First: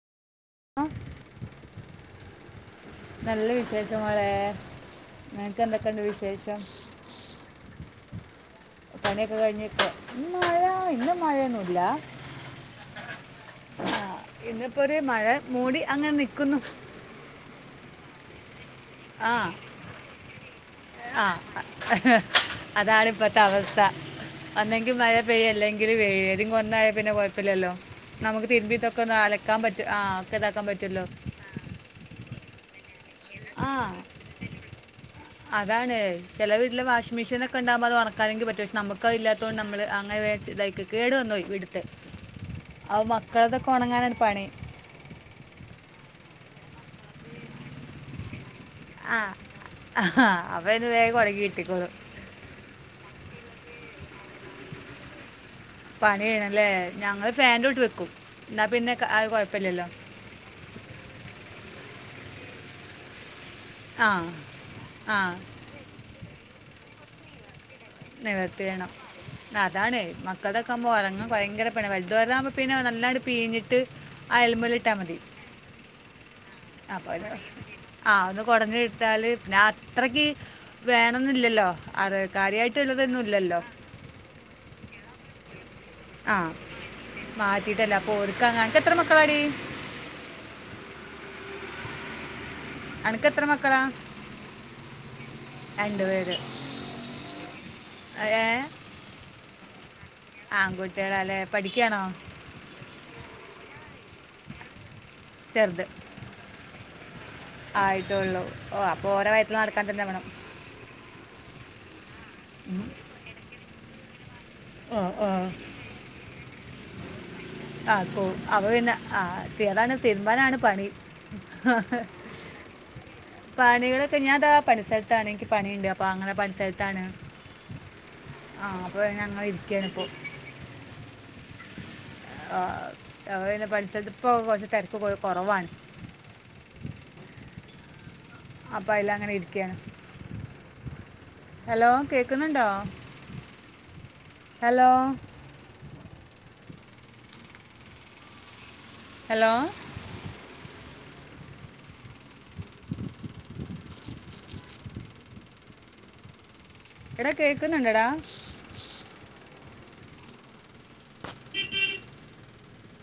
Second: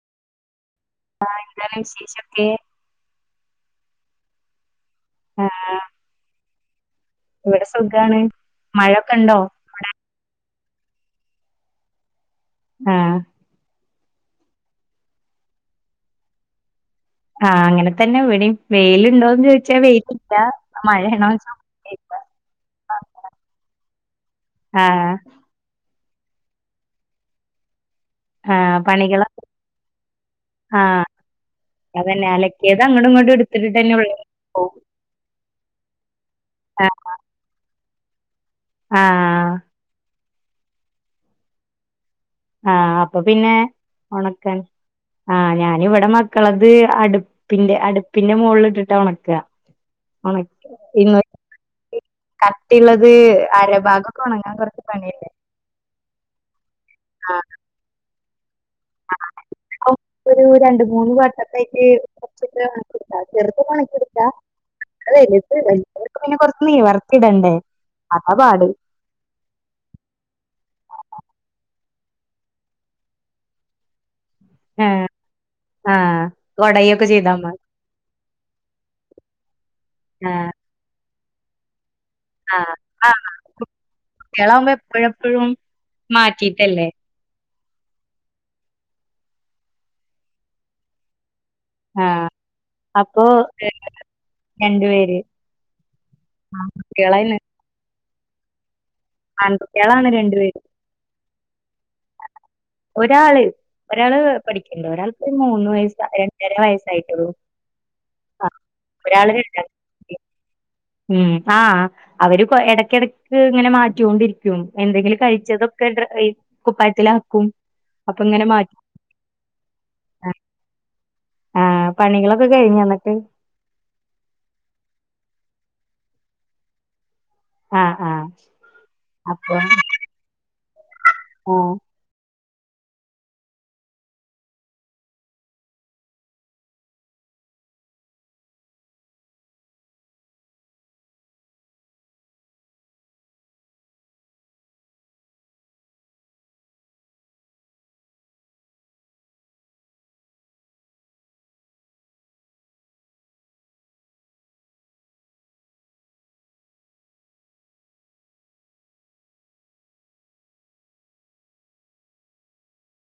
ആ, ആഹ ന്താണ് വിശേഷൊക്കെ നല്ല വിശേഷമാളെ ആ നിനക്ക് എന്തൊക്കെയണ്ട് വിശേഷം ഇവിടെ സുഖാണ് മഴൊക്കെണ്ടോ അവടെ ആ ഇന്ന് മഴയൊന്നുല്ല ആഹ ആഹ ഇന്നപ്പോരു മഴ മൂടി അങ്ങനെ നിക്കുന്നു ആഹ അങ്ങനെ തന്നെ വിടേം ആ വെയിയിലുണ്ടോന്ന് ചോദിച്ചാ വെയിലില്ല ആ മഴയണോ മഴയില്ല അതാണ് ഇപ്പത്തെ അവസ്ഥ ഒന്നെങ്കി മഴ ആഹ് പെയ്യല്ലെങ്കി ഏതെ ഒന്നായാ പിന്നെ കൊയപ്പില്ലല്ലോ നമുക്ക് ആഹ് തിരുമ്പിത്തൊക്കെ ഒന്ന് പണികള് അലക്കാൻ പറ്റ ആ ഒതാക്കാൻ പറ്റല്ലോ ഏതങ്ങടും ഇങ്ങടും ആ അതാണ് ചെല വീട്ടില് വാഷിംഗ്‌ മെഷീനൊക്കെ ഉണ്ടാകുമ്പോ [unintelligible] മക്കാലെങ്കി പറ്റും പക്ഷെ മക്ക് അത് ആഹ് ഇല്ലാത്തൊണ്ട് നമ്മള് അങ്ങനെ വ ഇതക്ക് കേടു വന്നോയി ഇടുത്തെ ആഹ അപ്പൊ പിന്നെ പണി ഉണക്കൻ ആഹ ഞാനിവിടെ മക്കളത് അടുപ്പിന്റെ അടുപ്പിന്റെ മോൾള് ട്ട ആ ഒണക്ക ഒണക് അവന് ഇ വേഗം ഉടങ്ങി കിട്ടിക്കോളും [unintelligible] കട്ടീള്ളത് അരഭാഗൊക്കെ ഒണങ്ങാൻ കൊറച്ച് പണില്ലേ പണിയാണല്ലേ ഞങ്ങള് ഫാനിന്റോട്ടില് വെക്കും എന്നാൽ പിന്നെ ക- അത് കുഴപ്പമില്ലല്ലോ [unintelligible] ഒരു രണ്ട് മൂന്ന് വർഷക്കായിട്ട [unintelligible] ചെറുതൊക്കെ ആ ഒണക്കിയെട്ക്കാ ആ വലുത് വലിയവരത് കൊറച്ച് നിവറുത്തിടണ്ടേ നിവർത്തിയിടണം അതാണ് മക്കളതൊക്കാമ്പോ ഒണങ്ങാൻ ഭയങ്കര വലുതൊരാമ്പ പിന്നെ നല്ലായിട്ട് പീഞ്ഞിട്ട് അയൽമല് ഇട്ടാ ആഹ് മതി ആഹ് കൊടയൊക്കെ അപ്പ ചെയ്താ മതി. ആ ഒന്ന് കൊടഞ്ഞ ഇട്ടാല് പിന്നെ അത്രക്ക് വേ ന്നുല്ലല്ലോ ആ ആ കുട്ടിളാമ്പോ എപ്പോഴെപ്പോഴും ആഹ മാ കിട്ടീട്ടല്ല അപ്പൊ ഓരുക്കാങ്ങ നക്ക് എത്ര മക്കളാടി ആഹ അപ്പൊ അനക്ക് എത്ര മക്കളാ രണ്ടു പേര് രണ്ട് പേര് ആങ്കുട്ട്യോളാന്ന് ഏ ആങ്കുട്ട്യോളാണ് രണ്ടു പേര് ആൺകുട്ടികളല്ലേ പഠിക്കുകയാണോ ഒരാള് ഒരാള് പഠിക്കണ്ട് ഒരാൾക്ക് മൂന്ന് വയസ രണ്ടര വയസ്സായിട്ടുള്ളു ആയിട്ടൊള്ളു ഓ അപ്പൊ ഓരോ വയത്തില് നടക്കാൻ തന്നെ ക്ലാസ്സില് വേണം ഉം ആ അവര് ഇടക്കിടക്ക് ഇങ്ങനെ മാറ്റൊണ്ടിരിക്ക ക്കും ഓ എന്തെങ്കിലും ഓ കഴിച്ചതൊക്കെ ഡ്ര കുപ്പായത്തിലാക്കും അപ്പൊ ആപ്പോ ഇങ്ങനെ അവ മാറ്റും പിന്നെ ആ താണ് തീരുമ്പാനാണ് പണി ഹ ആഹ് ഹ പണികളൊക്കെ കഴിഞ്ഞോ എന്നിട്ട് പണികളൊക്കെ ഞാൻതാ പണി സ്ഥലത്താണെ പണിയുണ്ട് അപ്പൊ അങ്ങനെ പണി സ്ഥലത്താണ് ആ അ അപ്പൊ [unintelligible] ഓ ആ അപൊപിന്ന പണിസ്ഥലത്ത് ഇപ്പോ കുറച്ച് തിരക്കു കൊറവാണ് [inaudible] അപ്പൊ അല അങ്ങനെ ഇരിക്കയാണ് ഹലോ കേക്ക്ന്ന്ണ്ടോ ഹലോ ഹലോ എടാ കേക്ക്ന്ന്ണ്ട ടാ